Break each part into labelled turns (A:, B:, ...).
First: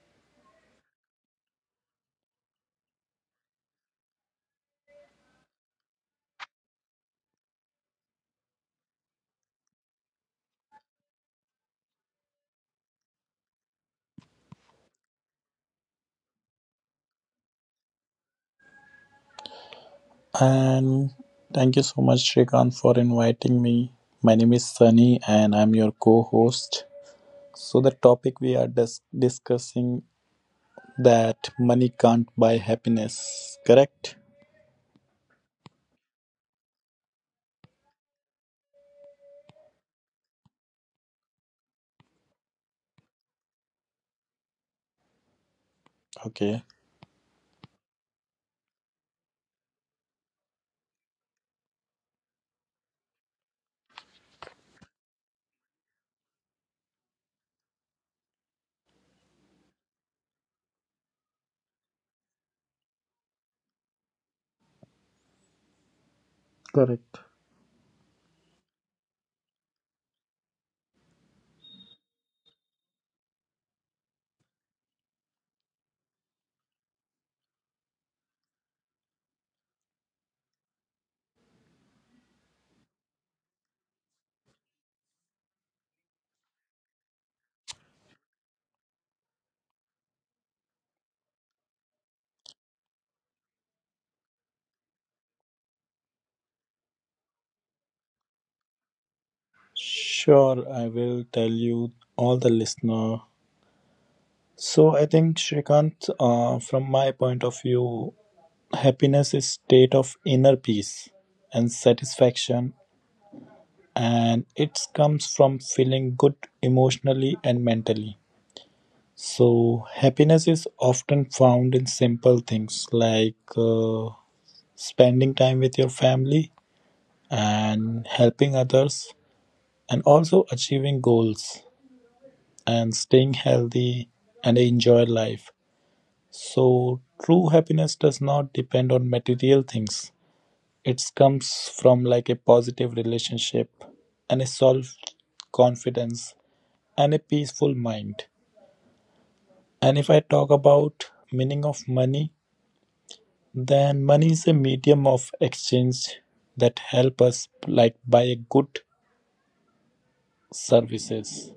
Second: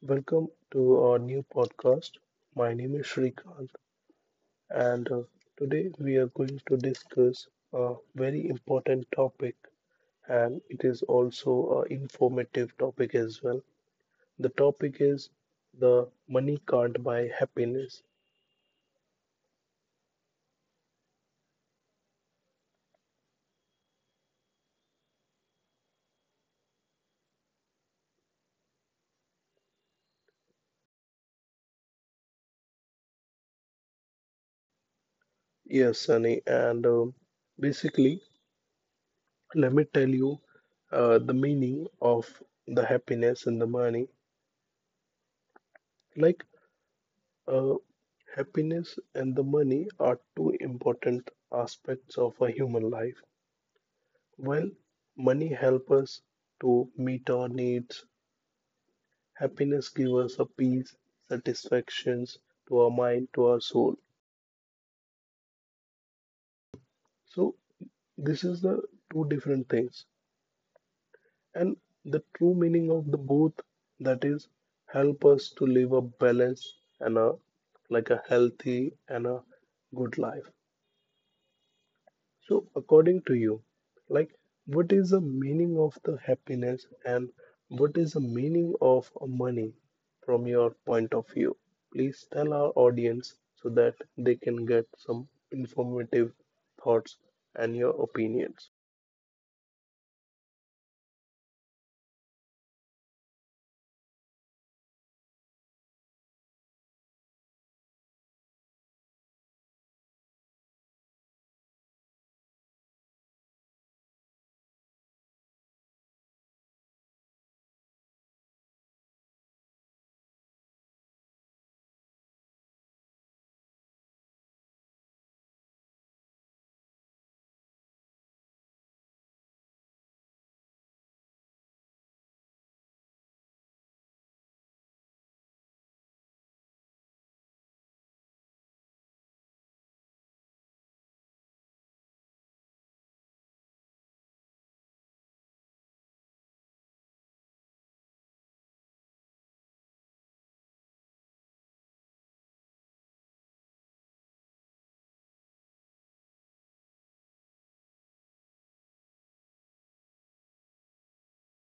A: Welcome to our new podcast. My name is Shrikant, and today we are going to discuss a very important topic, and it is also an informative topic as well. The topic is the money can't buy happiness.
B: And thank you so much, Shrikant, for inviting me. My name is Sunny, and I'm your co-host. So the topic we are discussing that money can't buy happiness. Correct?
A: Yes, Sunny, and basically, let me tell you the meaning of the happiness and the money. Like
B: Okay.
A: Uh, happiness and the money are two important aspects of a human life. While money helps us to meet our needs, happiness gives us a peace, satisfactions to our mind, to our soul.
B: Correct.
A: So this is the two different things. And the true meaning of the both that is help us to live a balanced and a like a healthy and a good life. So, according to you, like, what is the meaning of the happiness and what is the meaning of money from your point of view? Please tell our audience so that they can get some informative thoughts and your opinions.
B: Sure, I will tell you all the listener. So I think Shrikant, from my point of view, happiness is state of inner peace and satisfaction, and it comes from feeling good emotionally and mentally. So happiness is often found in simple things like spending time with your family and helping others and also achieving goals and staying healthy and enjoy life. So true happiness does not depend on material things. It comes from like a positive relationship and a self confidence and a peaceful mind. And if I talk about meaning of money, then money is a medium of exchange that help us like buy good services,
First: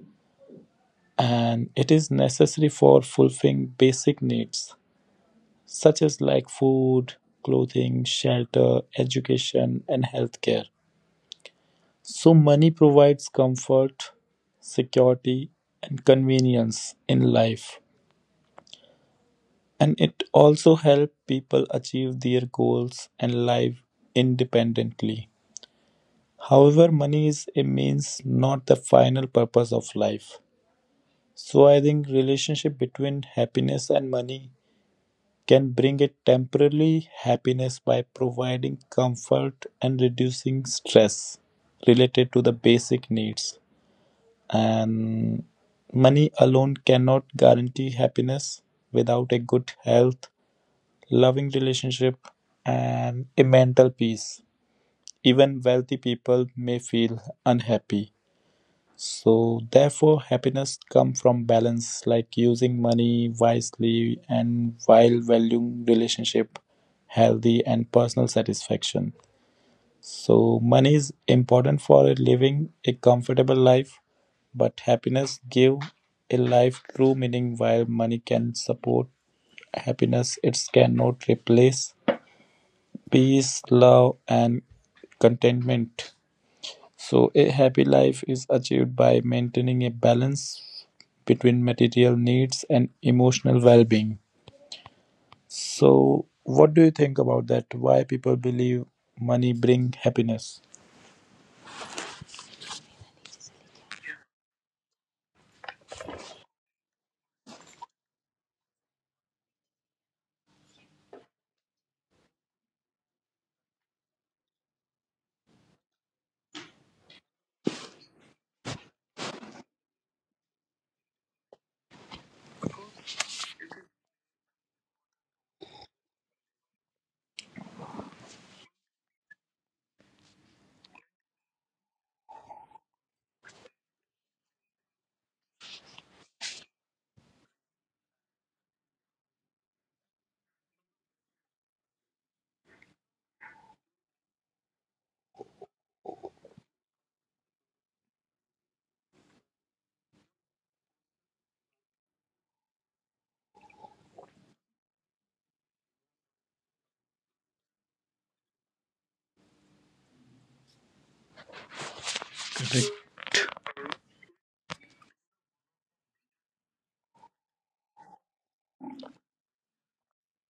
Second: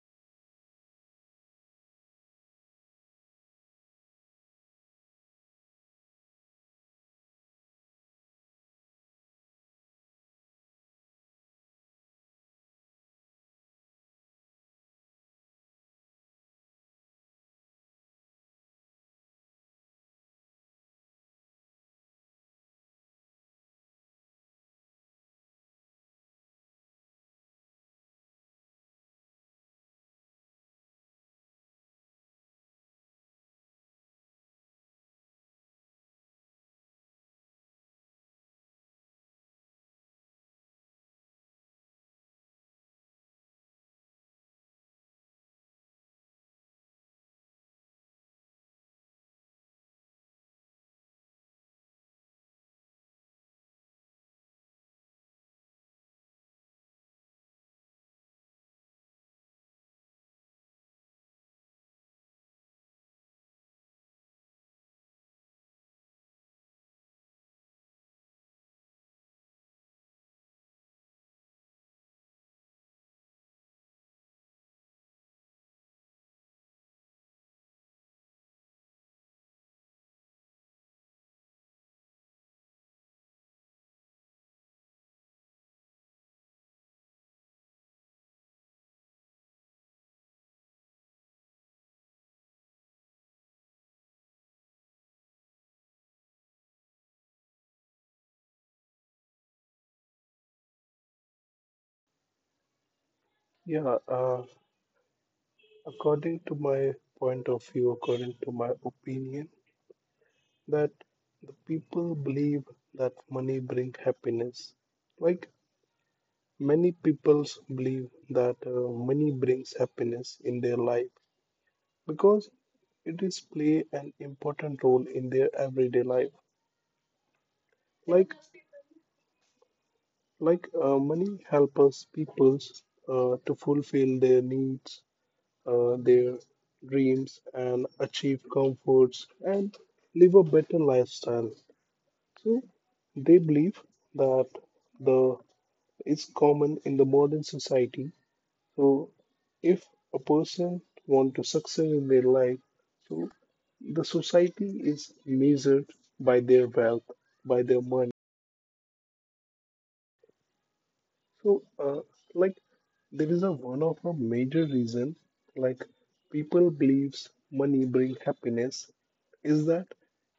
B: and it is necessary for fulfilling basic needs such as like food, clothing, shelter, education and healthcare. So money provides comfort, security and convenience in life. And it also helps people achieve their goals and live independently. However, money is a means, not the final purpose of life. So I think relationship between happiness and money can bring a temporary happiness by providing comfort and reducing stress related to the basic needs. And money alone cannot guarantee happiness without a good health, loving relationship, and a mental peace. Even wealthy people may feel unhappy. So, therefore, happiness comes from balance, like using money wisely and while valuing relationship, healthy, and personal satisfaction. So, money is important for living a comfortable life, but happiness give a life true meaning. While money can support happiness, it cannot replace peace, love, and contentment. So, a happy life is achieved by maintaining a balance between material needs and emotional well being. So, what do you think about that? Why people believe money bring happiness?
A: Yeah, uh, according to my point of view, according to my opinion, that the people believe that money bring happiness. Like, many people believe that money brings happiness in their life because it is play an important role in their everyday life. Like money helps us people to fulfill their needs, their dreams, and achieve comforts and live a better lifestyle. So they believe that the it's common in the modern society. So if a person want to succeed in their life, so the society is measured by their wealth, by their money. So like there is a one of a major reason like people believes money bring happiness is that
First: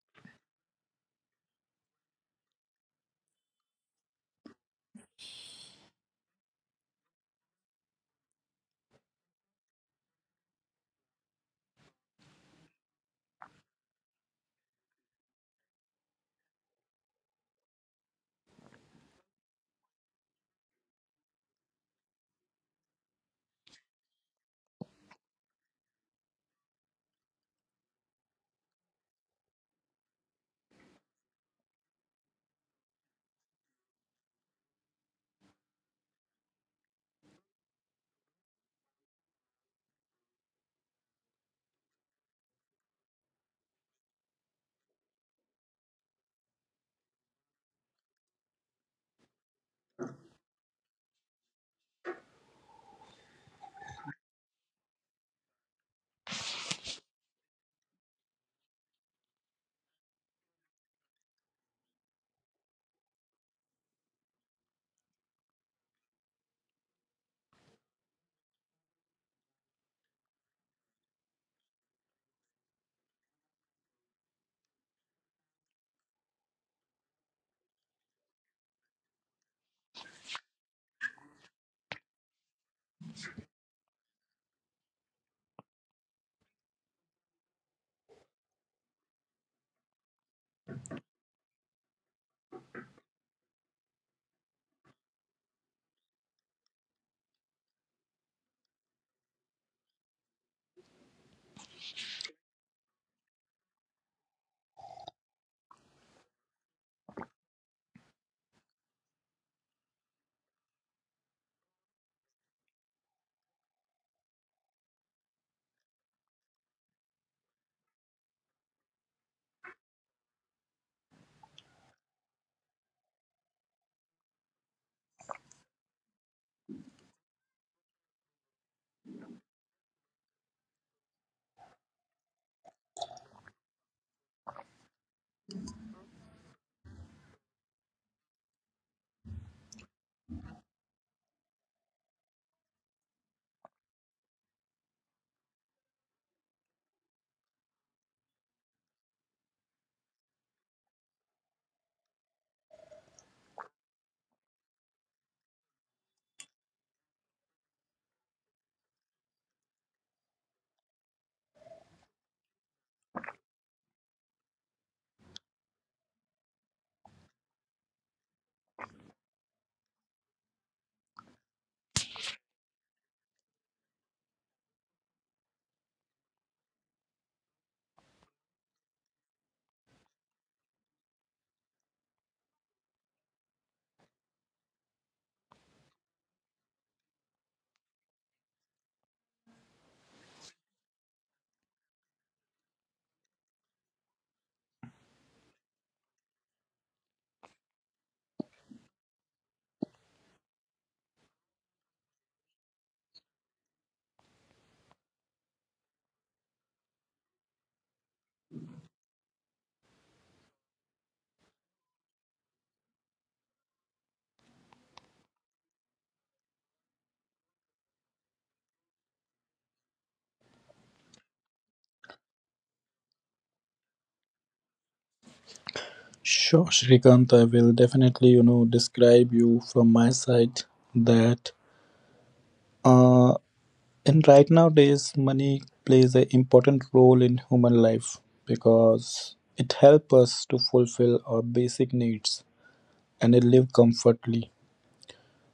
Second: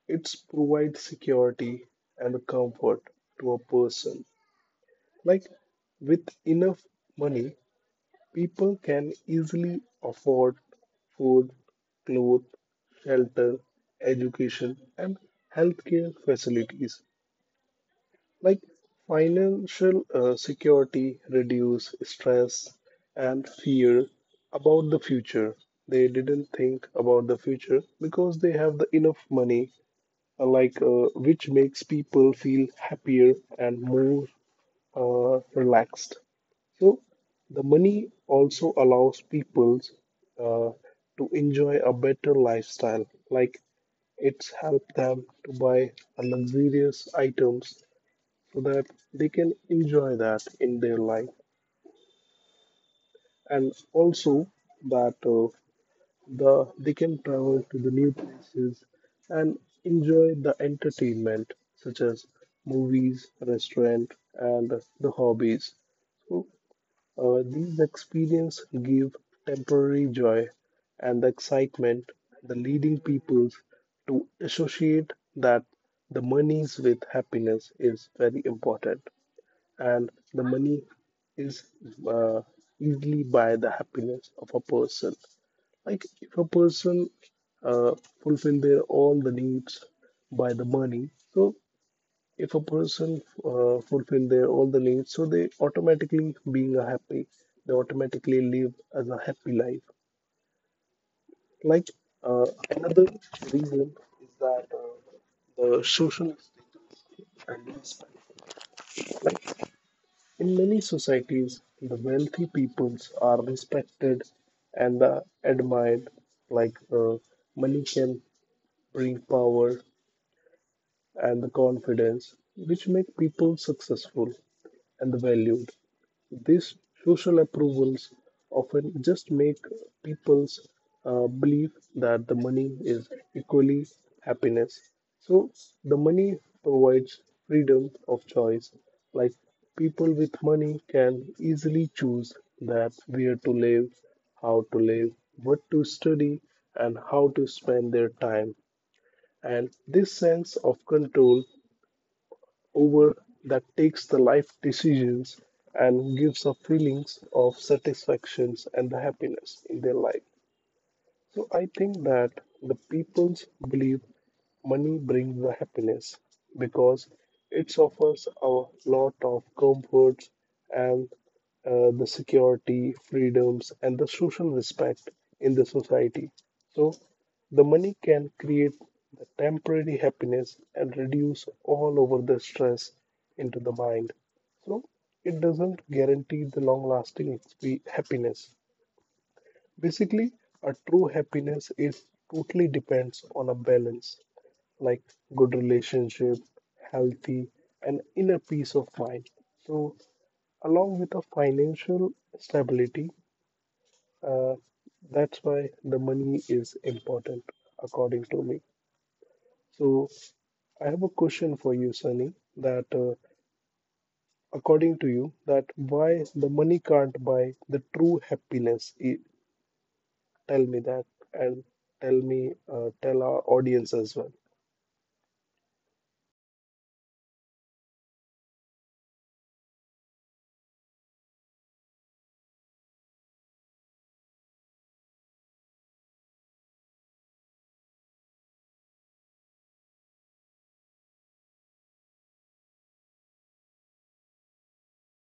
A: it's provide security and comfort to a person. Like with enough money, people can easily afford food, clothes, shelter, education, and healthcare facilities. Like financial security reduce stress and fear about the future. They didn't think about the future because they have the enough money, which makes people feel happier and more relaxed. So the money also allows people uh, to enjoy a better lifestyle. Like it's helped them to buy a luxurious items so that they can enjoy that in their life, and also that the they can travel to the new places and enjoy the entertainment such as movies, restaurant, and the hobbies. So these experiences give temporary joy and the excitement, the leading peoples to associate that the monies with happiness is very important, and the money is uh, easily buy the happiness of a person. Like if a person uh, fulfill their all the needs by the money, so if a person fulfill their all the needs so they automatically being a happy they automatically live as a happy life like uh, another reason is that the social status and respect in many societies the wealthy peoples are respected and admired like money can bring power and the confidence which make people successful and valued. These social approvals often just make people's believe that the money is equally happiness. So the money provides freedom of choice. Like people with money can easily choose that where to live, how to live, what to study, and how to spend their time. And this sense of control over that takes the life decisions and gives a feelings of satisfactions and the happiness in their life. So I think that the peoples believe money brings the happiness because it offers a lot of comforts and the security, freedoms, and the social respect in the society. So the money can create the temporary happiness and reduce all over the stress into the mind. So it doesn't guarantee the long lasting happiness. Basically, a true happiness is totally depends on a balance like good relationship, healthy and inner peace of mind. So along with a financial stability, uh, that's why the money is important according to me. So I have a question for you, Sunny, that according to you, that why the money can't buy the true happiness tell me that and tell me, tell our audience as well.
B: Sure, Shrikant, I will definitely, you know, describe you from my side that uh, and right nowadays, money plays an important role in human life because it helps us to fulfill our basic needs and it live comfortably.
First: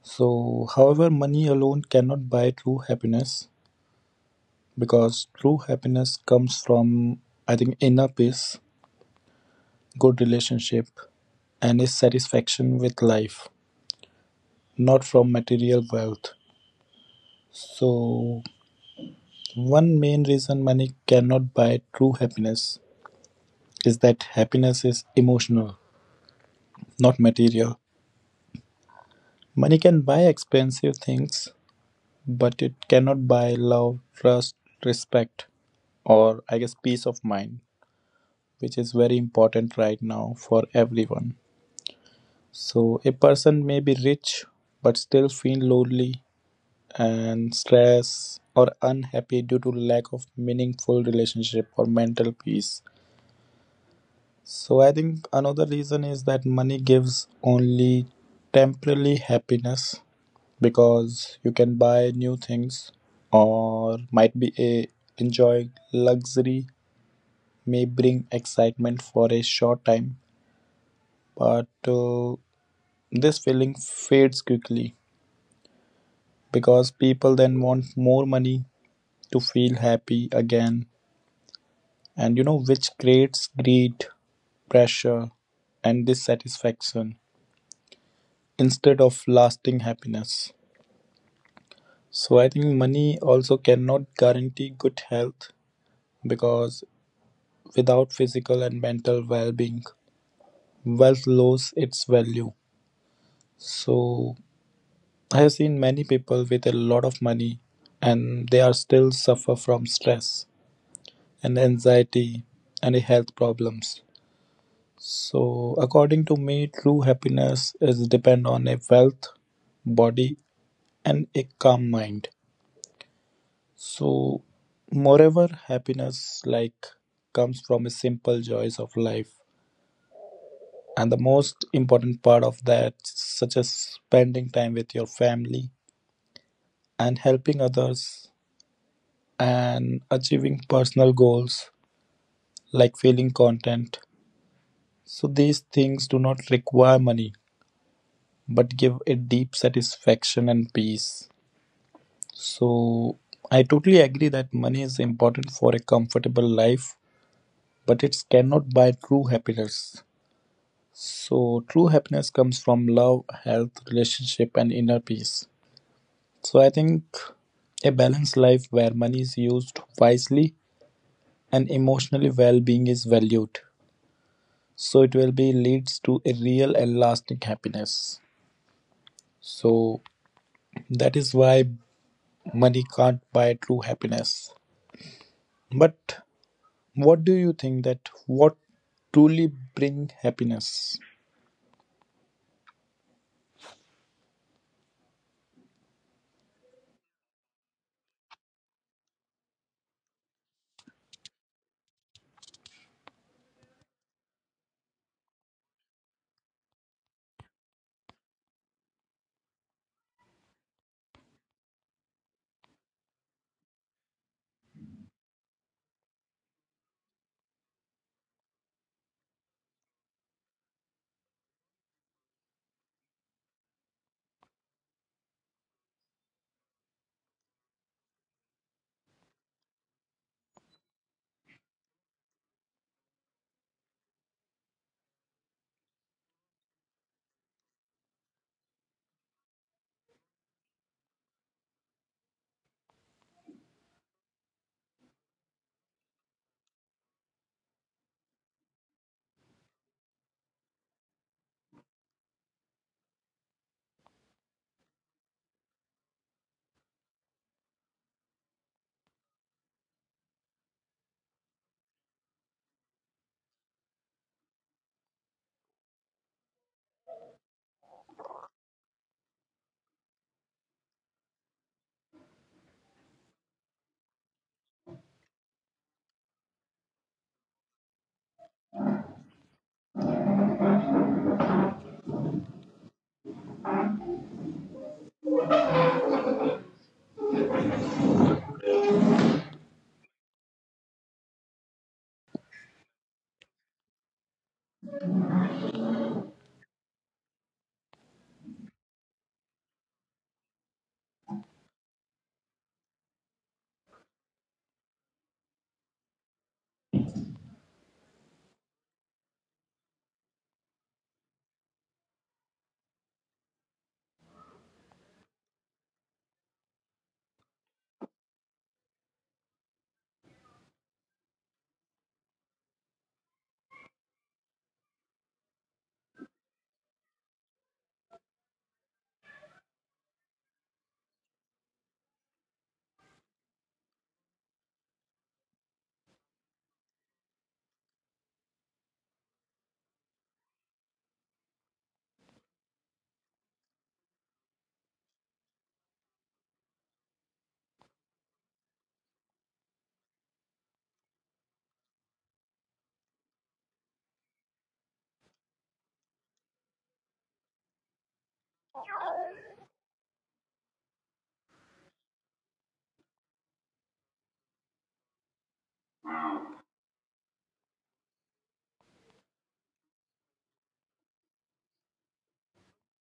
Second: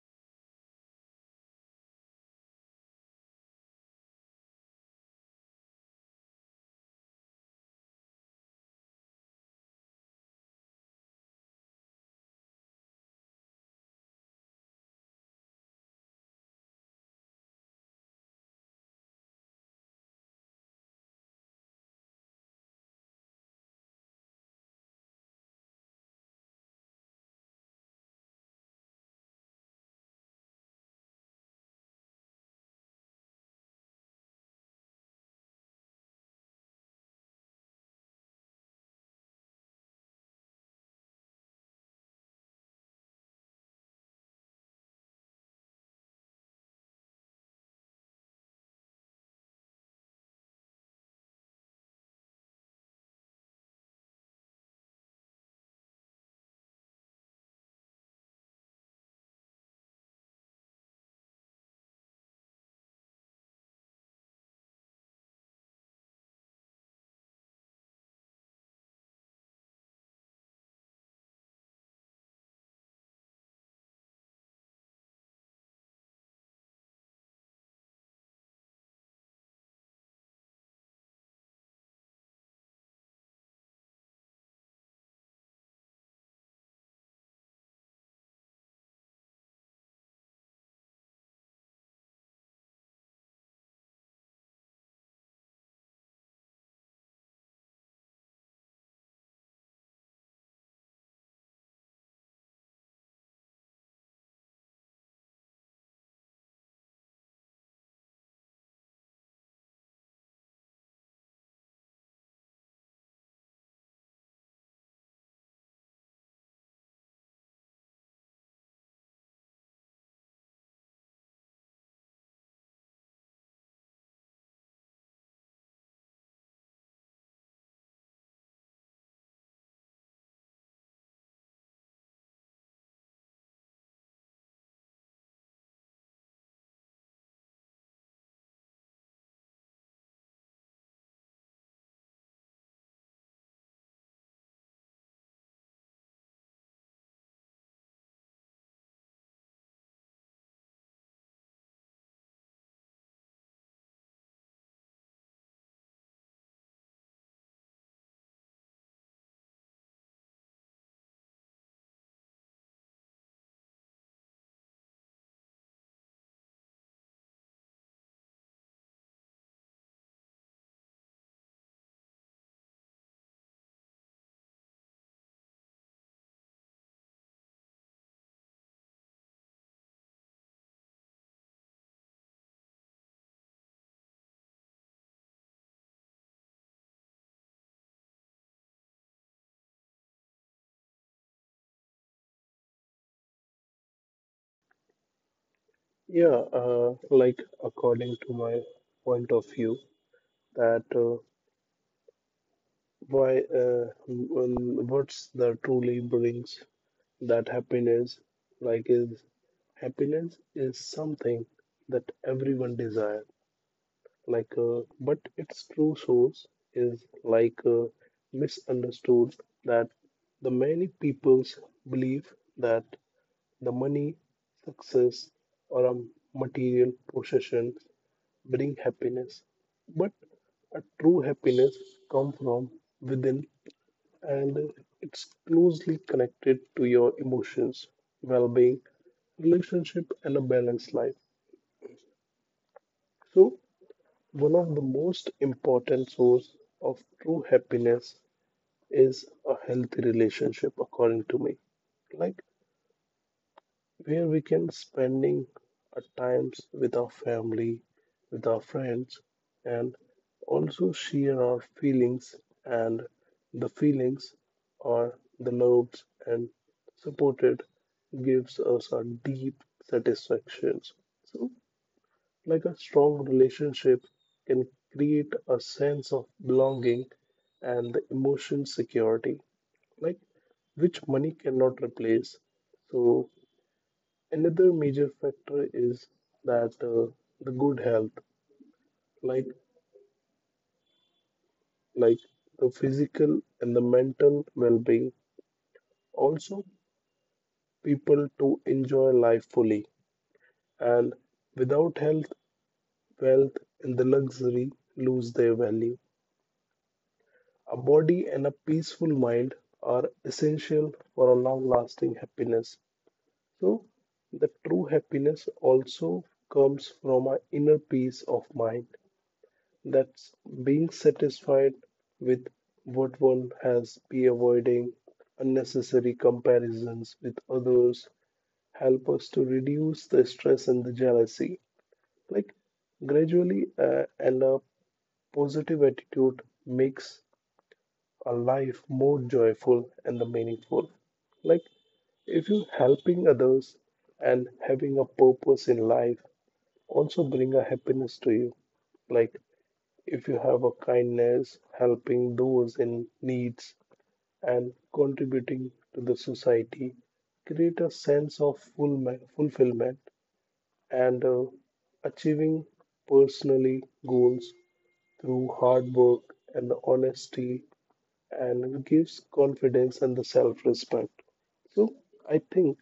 B: So, however, money alone cannot buy true happiness because true happiness comes from, I think, inner peace, good relationship, and is satisfaction with life, not from material wealth. So, one main reason money cannot buy true happiness is that happiness is emotional, not material. Money can buy expensive things, but it cannot buy love, trust, respect, or I guess peace of mind, which is very important right now for everyone. So, a person may be rich but still feel lonely and stressed or unhappy due to lack of meaningful relationship or mental peace. So I think another reason is that money gives only temporarily happiness, because you can buy new things or might be a enjoying luxury may bring excitement for a short time, but this feeling fades quickly because people then want more money to feel happy again, and you know which creates greed, pressure, and dissatisfaction instead of lasting happiness. So I think money also cannot guarantee good health, because without physical and mental well-being, wealth loses its value. So I have seen many people with a lot of money, and they are still suffer from stress and anxiety and health problems. So according to me, true happiness is depend on a wealth, body and a calm mind. So, moreover, happiness like comes from a simple joys of life, and the most important part of that, such as spending time with your family and helping others and achieving personal goals like feeling content. So, these things do not require money but give a deep satisfaction and peace. So, I totally agree that money is important for a comfortable life, but it cannot buy true happiness. So true happiness comes from love, health, relationship, and inner peace. So I think a balanced life where money is used wisely and emotionally well-being is valued. So it will be leads to a real and lasting happiness. So that is why money can't buy true happiness. But what do you think that what truly bring happiness?
A: Yeah, like according to my point of view, that what's the truly brings that happiness? Like, is happiness is something that everyone desire. But its true source is like misunderstood that the many peoples believe that the money, success, or a material possession bring happiness, but a true happiness comes from within and it's closely connected to your emotions, well being, relationship, and a balanced life. So, one of the most important source of true happiness is a healthy relationship, according to me. Like where we can spending our times with our family, with our friends, and also share our feelings and the feelings or the loves and supported gives us our deep satisfactions. So like a strong relationship can create a sense of belonging and the emotion security. Like which money cannot replace. So another major factor is that the good health, like like the physical and the mental well-being, also people to enjoy life fully. And without health, wealth, and the luxury lose their value. A body and a peaceful mind are essential for a long-lasting happiness. So, the true happiness also comes from our inner peace of mind. That's being satisfied with what one has be avoiding unnecessary comparisons with others help us to reduce the stress and the jealousy. Like and a positive attitude makes a life more joyful and the meaningful. Like if you helping others and having a purpose in life also bring a happiness to you. Like if you have a kindness, helping those in needs, and contributing to the society, create a sense of full fulfillment and achieving personally goals through hard work and the honesty and gives confidence and the self-respect. So I think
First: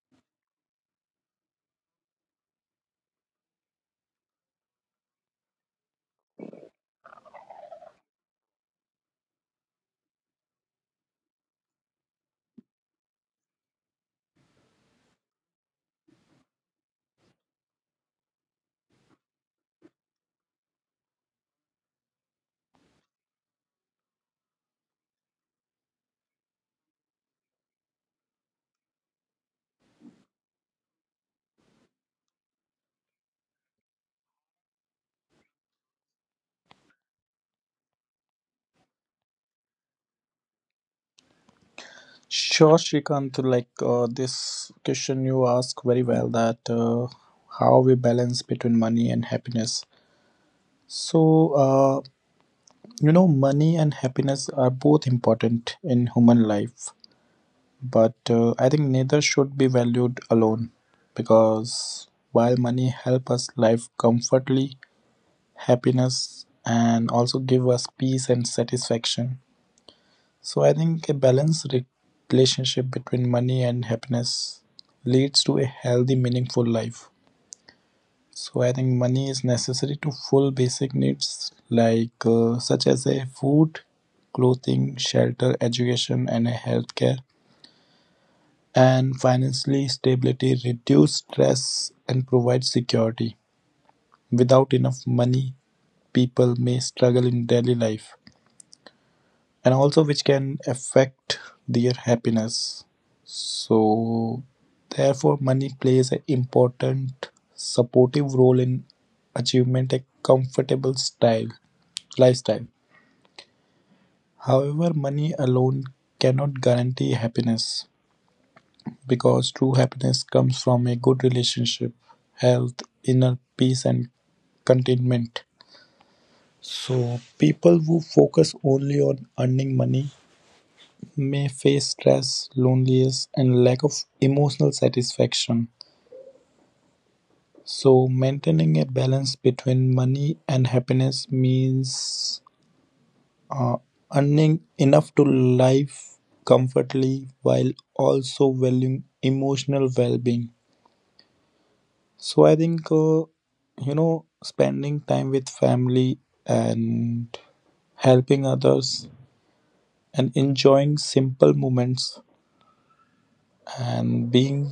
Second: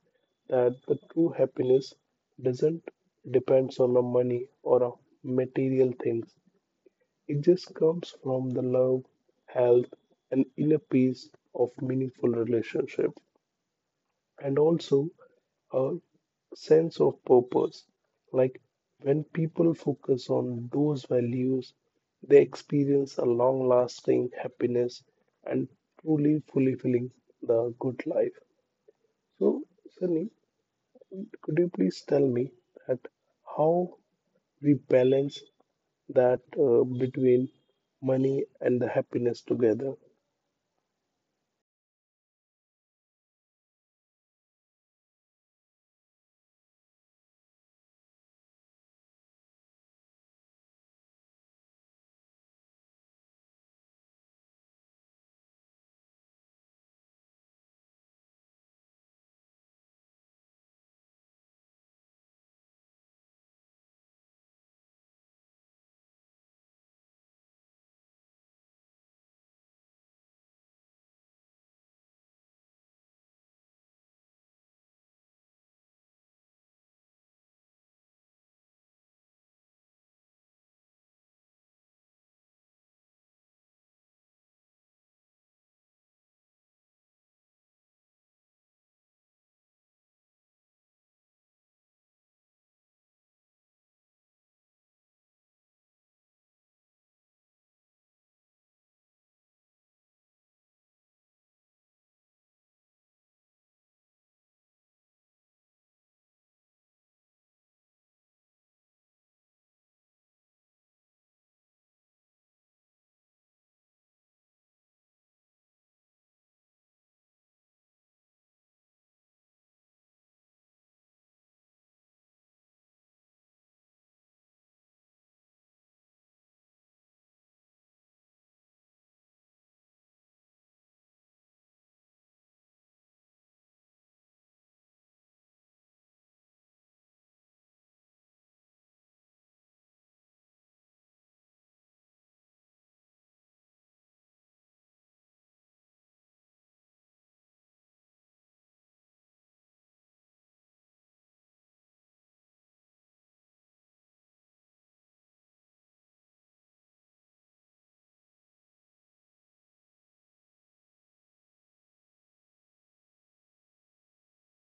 A: that the true happiness doesn't depends on the money or a material things it just comes from the love, health, and inner peace of meaningful relationship, and also a sense of purpose. Like when people focus on those values, they experience a long lasting happiness and truly fulfilling the good life. So, Sunny, could you please tell me that how we balance that between money and the happiness together?
B: Sure, Shrikant, like this question you ask very well that how we balance between money and happiness. So, you know, money and happiness are both important in human life, but I think neither should be valued alone, because while money help us live comfortably, happiness and also give us peace and satisfaction. So I think a balanced relationship between money and happiness leads to a healthy, meaningful life. So I think money is necessary to full basic needs like such as a food, clothing, shelter, education, and a healthcare. And financially, stability reduce stress and provide security. Without enough money, people may struggle in daily life, and also which can affect their happiness. So, therefore, money plays an important supportive role in achievement a comfortable style lifestyle. However, money alone cannot guarantee happiness because true happiness comes from a good relationship, health, inner peace, and contentment. So, people who focus only on earning money may face stress, loneliness, and lack of emotional satisfaction. So, maintaining a balance between money and happiness means uh, earning enough to live comfortably while also valuing emotional well being. So, I think, you know, spending time with family and helping others and enjoying simple moments and being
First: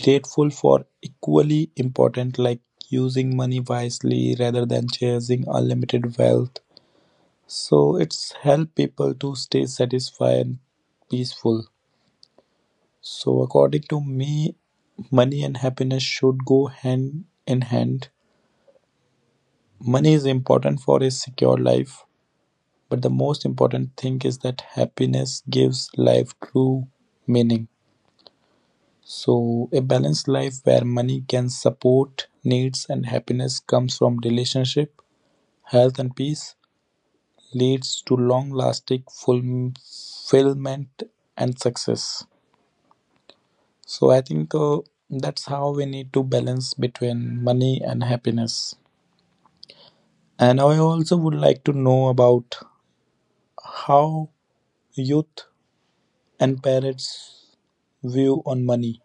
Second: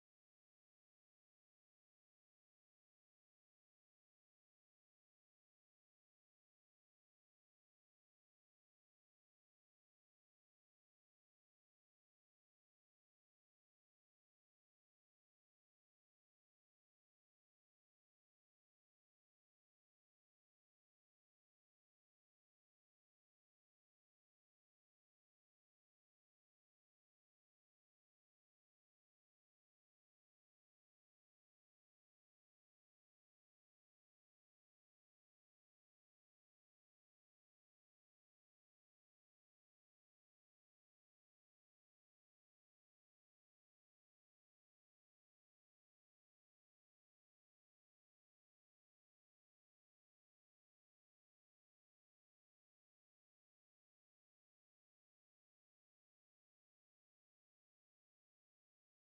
B: grateful for equally important, like using money wisely rather than chasing unlimited wealth. So it's help people to stay satisfied and peaceful. So according to me, money and happiness should go hand in hand. Money is important for a secure life, but the most important thing is that happiness gives life true meaning. So, a balanced life where money can support needs and happiness comes from relationship, health, and peace leads to long lasting fulfillment and success. So, I think that's how we need to balance between money and happiness. And I also would like to know about how youth and parents view on money.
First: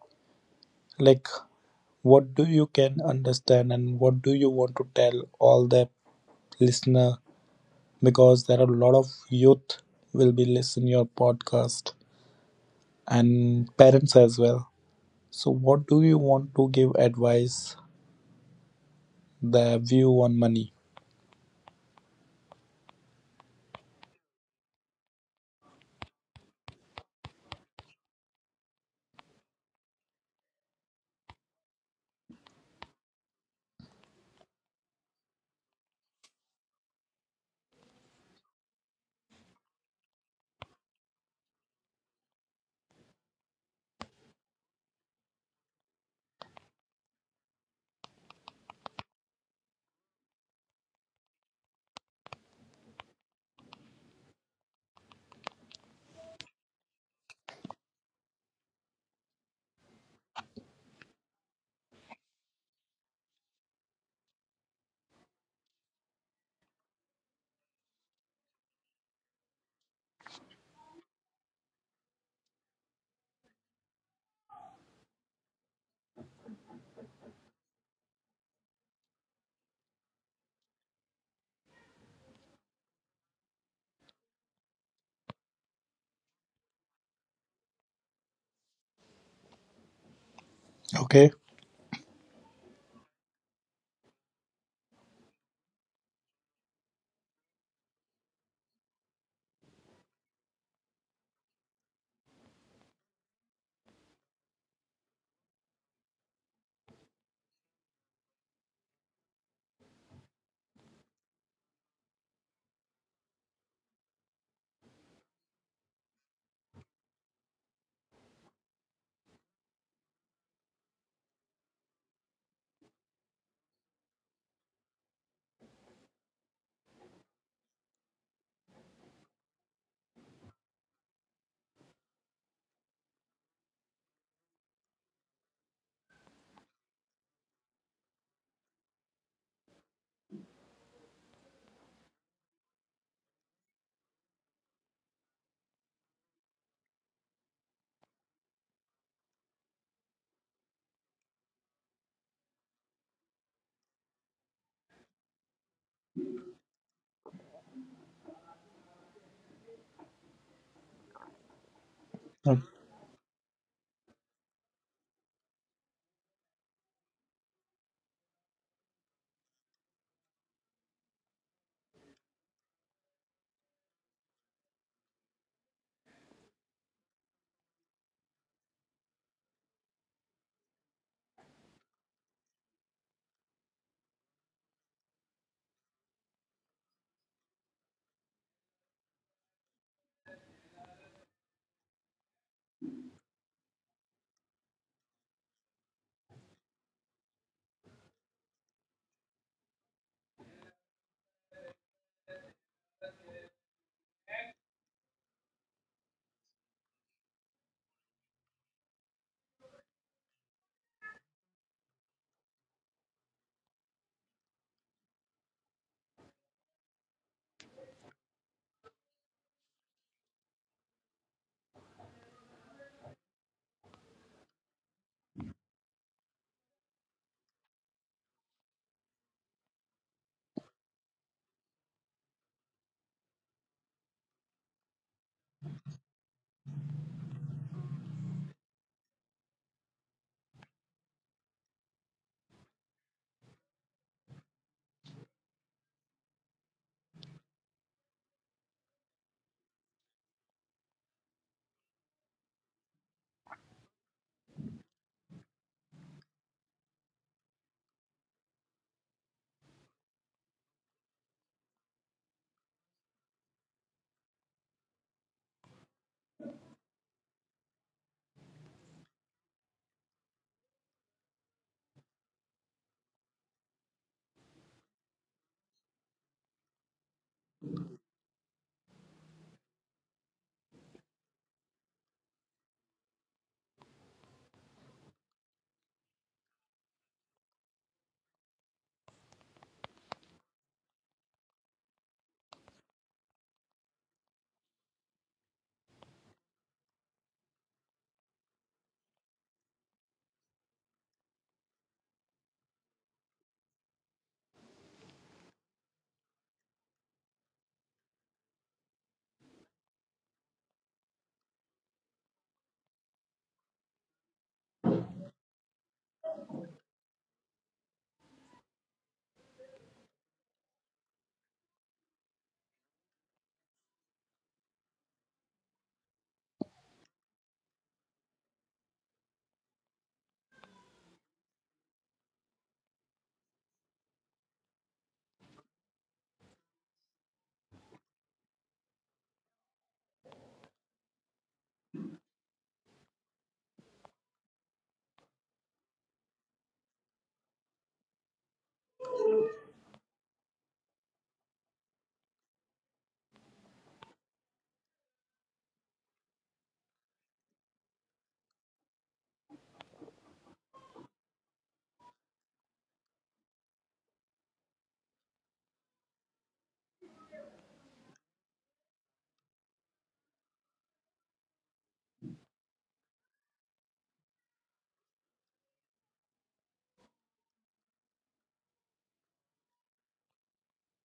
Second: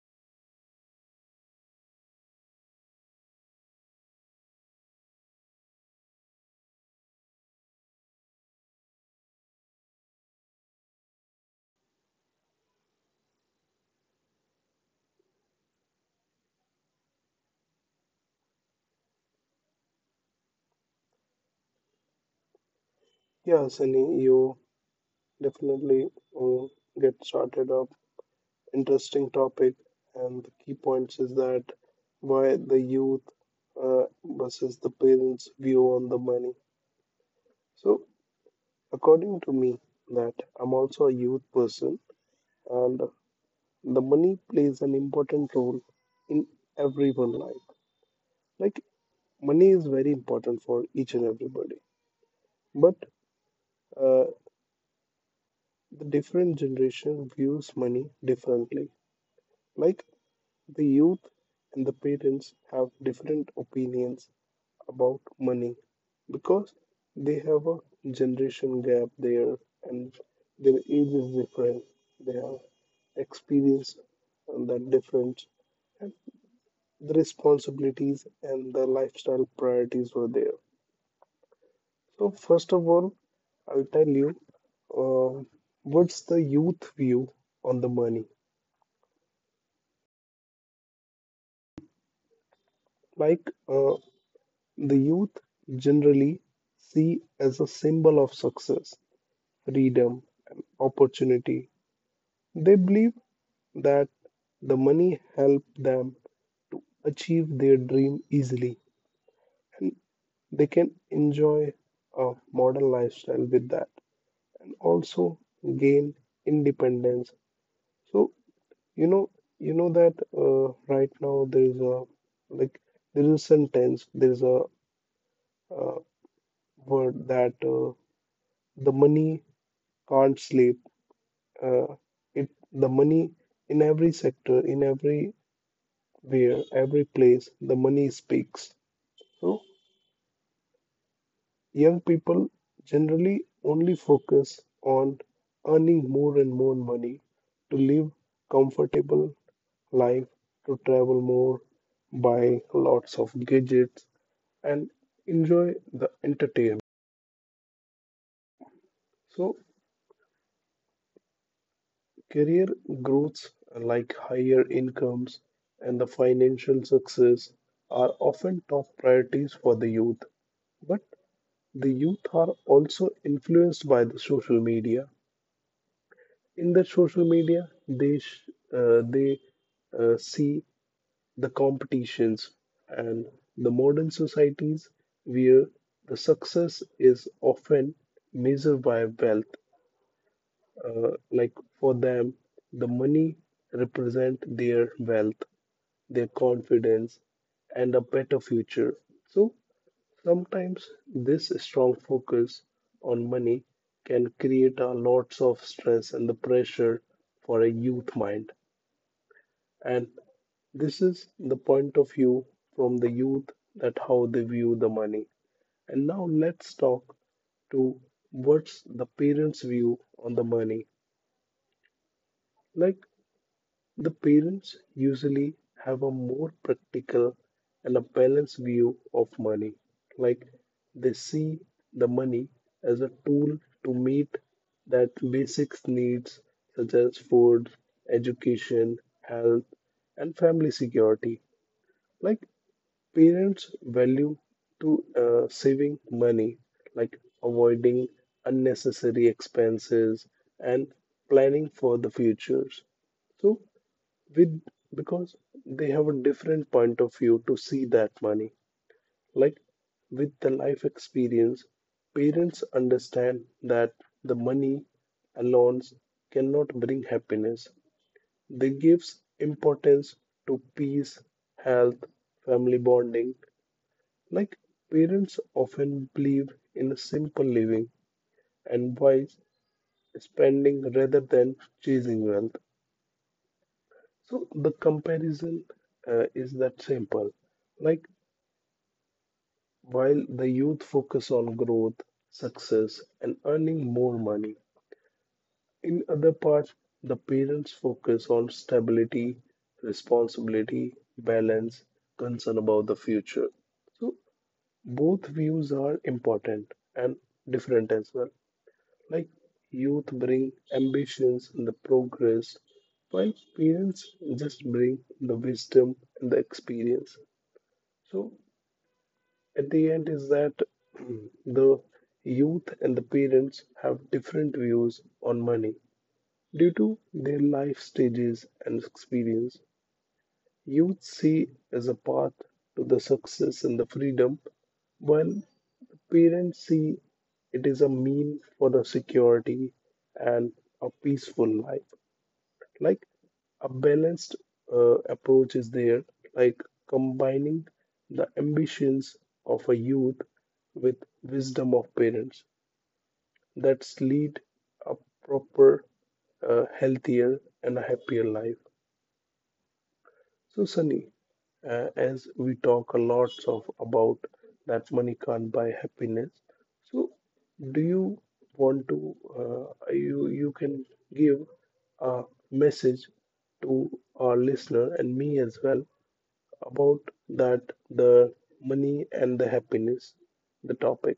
B: Like, what do you can understand and what do you want to tell all the listener, because there are a lot of youth will be listening your podcast and parents as well. So what do you want to give advice their view on money?
A: Yeah, Sunny, you definitely uh, get started up. Interesting topic, and the key points is that why the youth versus the parents' view on the money. So, according to me, that I'm also a youth person, and the money plays an important role in everyone's life. Like money is very important for each and everybody, but uh, the different generation views money differently. Like the youth and the parents have different opinions about money because they have a generation gap there and their age is different. They have experience and that difference and the responsibilities and the lifestyle priorities were there. So first of all, I'll tell you uh, what's the youth view on the money.
B: Okay.
A: Like the youth generally see as a symbol of success, freedom, opportunity. They believe that the money help them achieve their dream easily and they can enjoy a modern lifestyle with that also gain independence. So you know you know that right now there is a like there is a sentence there is a uh, word that the money can't sleep uh, it the money in every sector in every where every place the money speaks. So young people generally only focus on earning more and more money to live comfortable life, to travel more, buy lots of gadgets and enjoy the entertainment. So career
B: Uh,
A: growths like higher incomes and the financial success are often top priorities for the youth, but the youth are also influenced by the social media. In the social media, they see the competitions and the modern societies where the success is often measured by wealth like for them the money represent their wealth, their confidence and a better future. So sometimes this strong focus on money can create a lots of stress and the pressure for a youth mind. And this is the point of view from the youth that how they view the money, and now let's talk to what's the parents view on the money. Like the parents usually have a more practical and a balanced view of money, like they see the money as a tool to meet that basic needs such as food, education, health, and family security. Like parents value to saving money, like avoiding unnecessary expenses and planning for the futures. So with because they have a different point of view to see that money like with the life experience parents understand that the money alone cannot bring happiness. They gives importance to peace, health, family bonding. Like parents often believe in simple living and wise spending rather than chasing wealth. So the comparison is that simple. Like while the youth focus on growth, success, and earning more money, in other parts the parents focus on stability, responsibility, balance, concern about the future. So both views are important and different as well. Like youth bring ambitions and the progress, while parents just bring the wisdom and the experience. So at the end is that the youth and the parents have different views on money due to their life stages and experience. Youth see as a path to the success and the freedom, while parents see it is a mean for the security and a peaceful life. Like a balanced approach is there, like combining the ambitions of a youth with wisdom of parents. That's lead a proper, healthier, and a happier life. So, Sunny, as we talk a lot of about that money can't buy happiness, so do you want to you can give a message to our listener and me as well about that the money and the happiness, the topic.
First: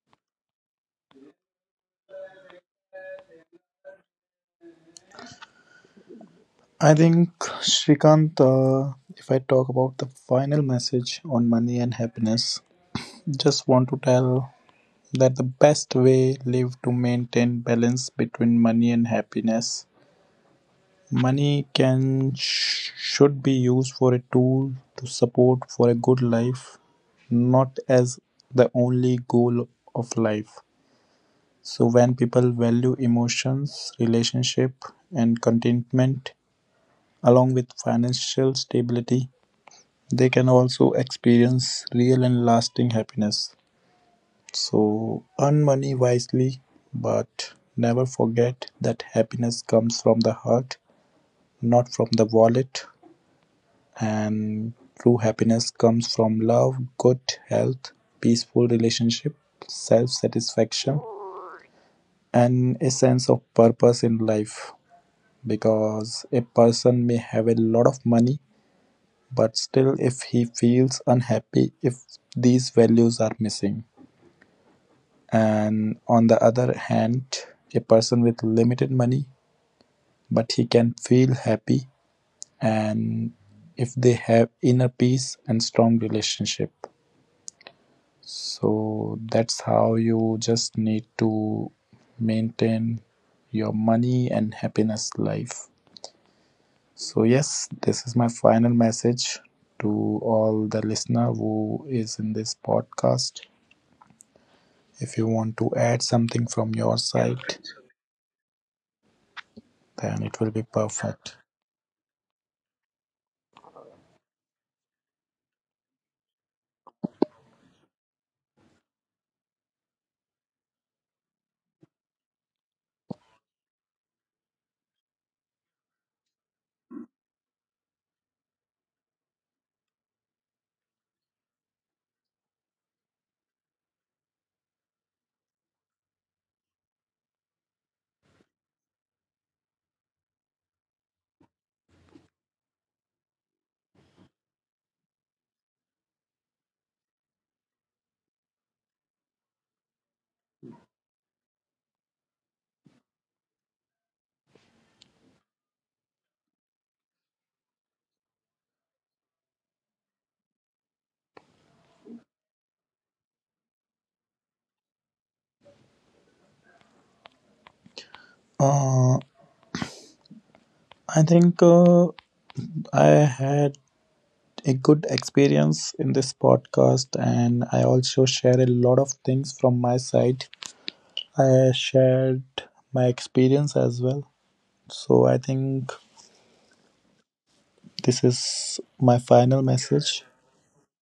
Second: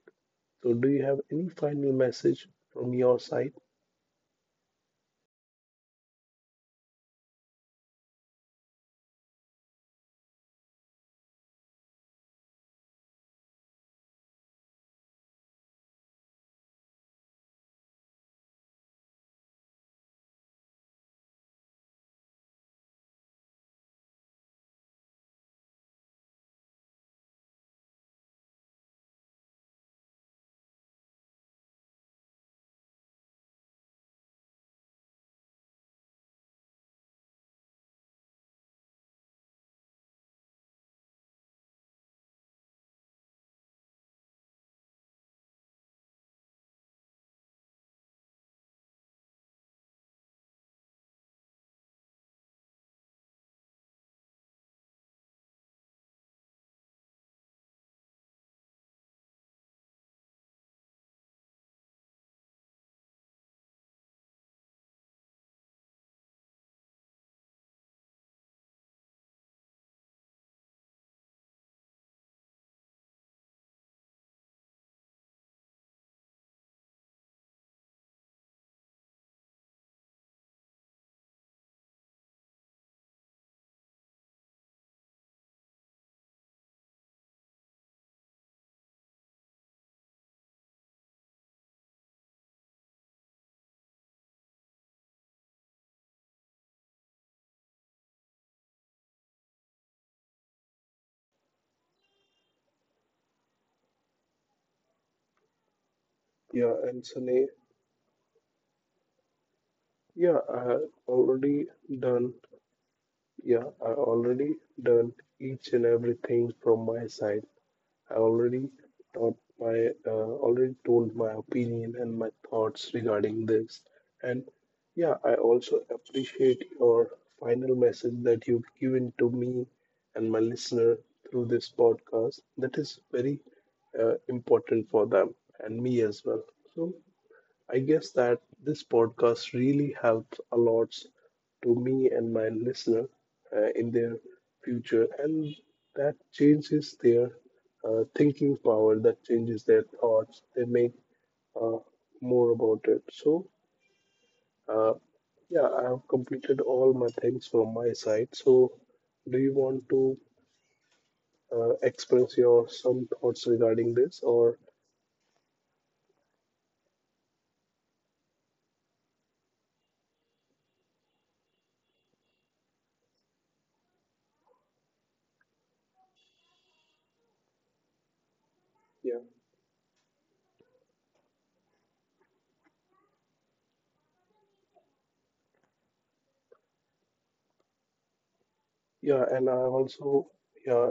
A: So, do you have any final message from your side?
B: I think Shrikant, if I talk about the final message on money and happiness, just want to tell that the best way live to maintain balance between money and happiness. Money can should be used for a tool to support for a good life, not as the only goal of life. So when people value emotions, relationship and contentment along with financial stability, they can also experience real and lasting happiness. So earn money wisely, but never forget that happiness comes from the heart, not from the wallet. And true happiness comes from love, good health, peaceful relationship, self satisfaction, and a sense of purpose in life. Because a person may have a lot of money, but still, if he feels unhappy, if these values are missing. And on the other hand, a person with limited money, but he can feel happy and if they have inner peace and strong relationship. So that's how you just need to maintain your money and happiness life. So yes, this is my final message to all the listener who is in this podcast. If you want to add something from
A: Yeah,
B: your
A: and Sunny,
B: side, then it
A: yeah,
B: will be
A: I have
B: perfect.
A: already done Yeah, I already done each and everything from my side. I already taught my already told my opinion and my thoughts regarding this. And yeah, I also appreciate your final message that you've given to me and my listener through this podcast. That is very important for them and me as well. So I guess that this podcast really helps a lot to me and my listener in their future, and that changes their thinking power, that changes their thoughts. They make uh, more about it. So, uh, yeah, I have completed all my things from my side. So, do you want to express your some thoughts regarding this, or
B: Uh, I think I had a good experience in this podcast, and I also share a lot of
A: yeah,
B: things from my side. I shared my experience as well. So I think this is my
A: yeah, and
B: final
A: I
B: message
A: also yeah,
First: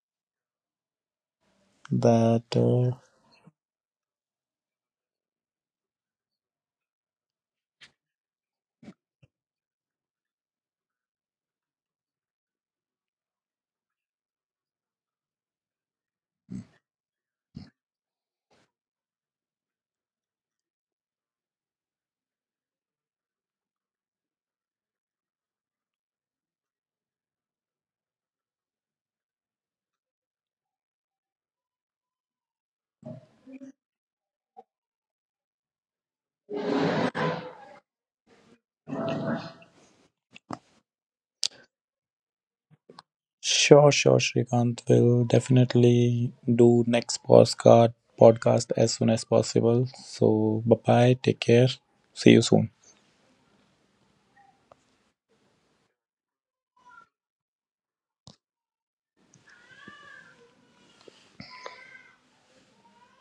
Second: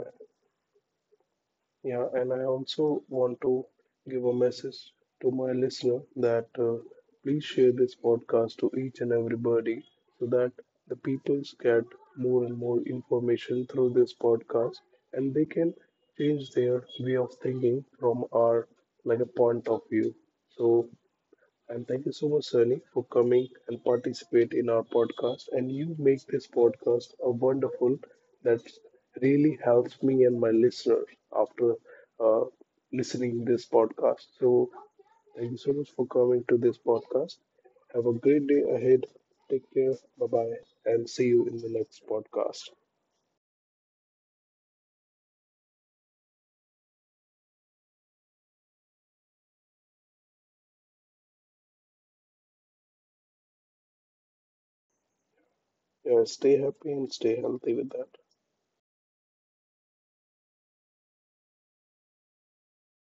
A: Yeah, and I
B: that
A: also want to give a message to my listener that please share this podcast to each and everybody so that the peoples get more and more information through this podcast and they can change their way of thinking from our like a point of view. So and thank you so much, Sunny, for coming and participate in our podcast. And you make this podcast a wonderful that really helps me and my listeners after uh, listening this podcast. So thank you so much for coming to this podcast. Have a great day ahead. Take care. Bye bye. And see you in the next podcast.
B: sure, sure, Shrikant will definitely do next postcard podcast as soon as possible. So bye bye, take care, see you soon.
A: Stay happy and stay healthy with that.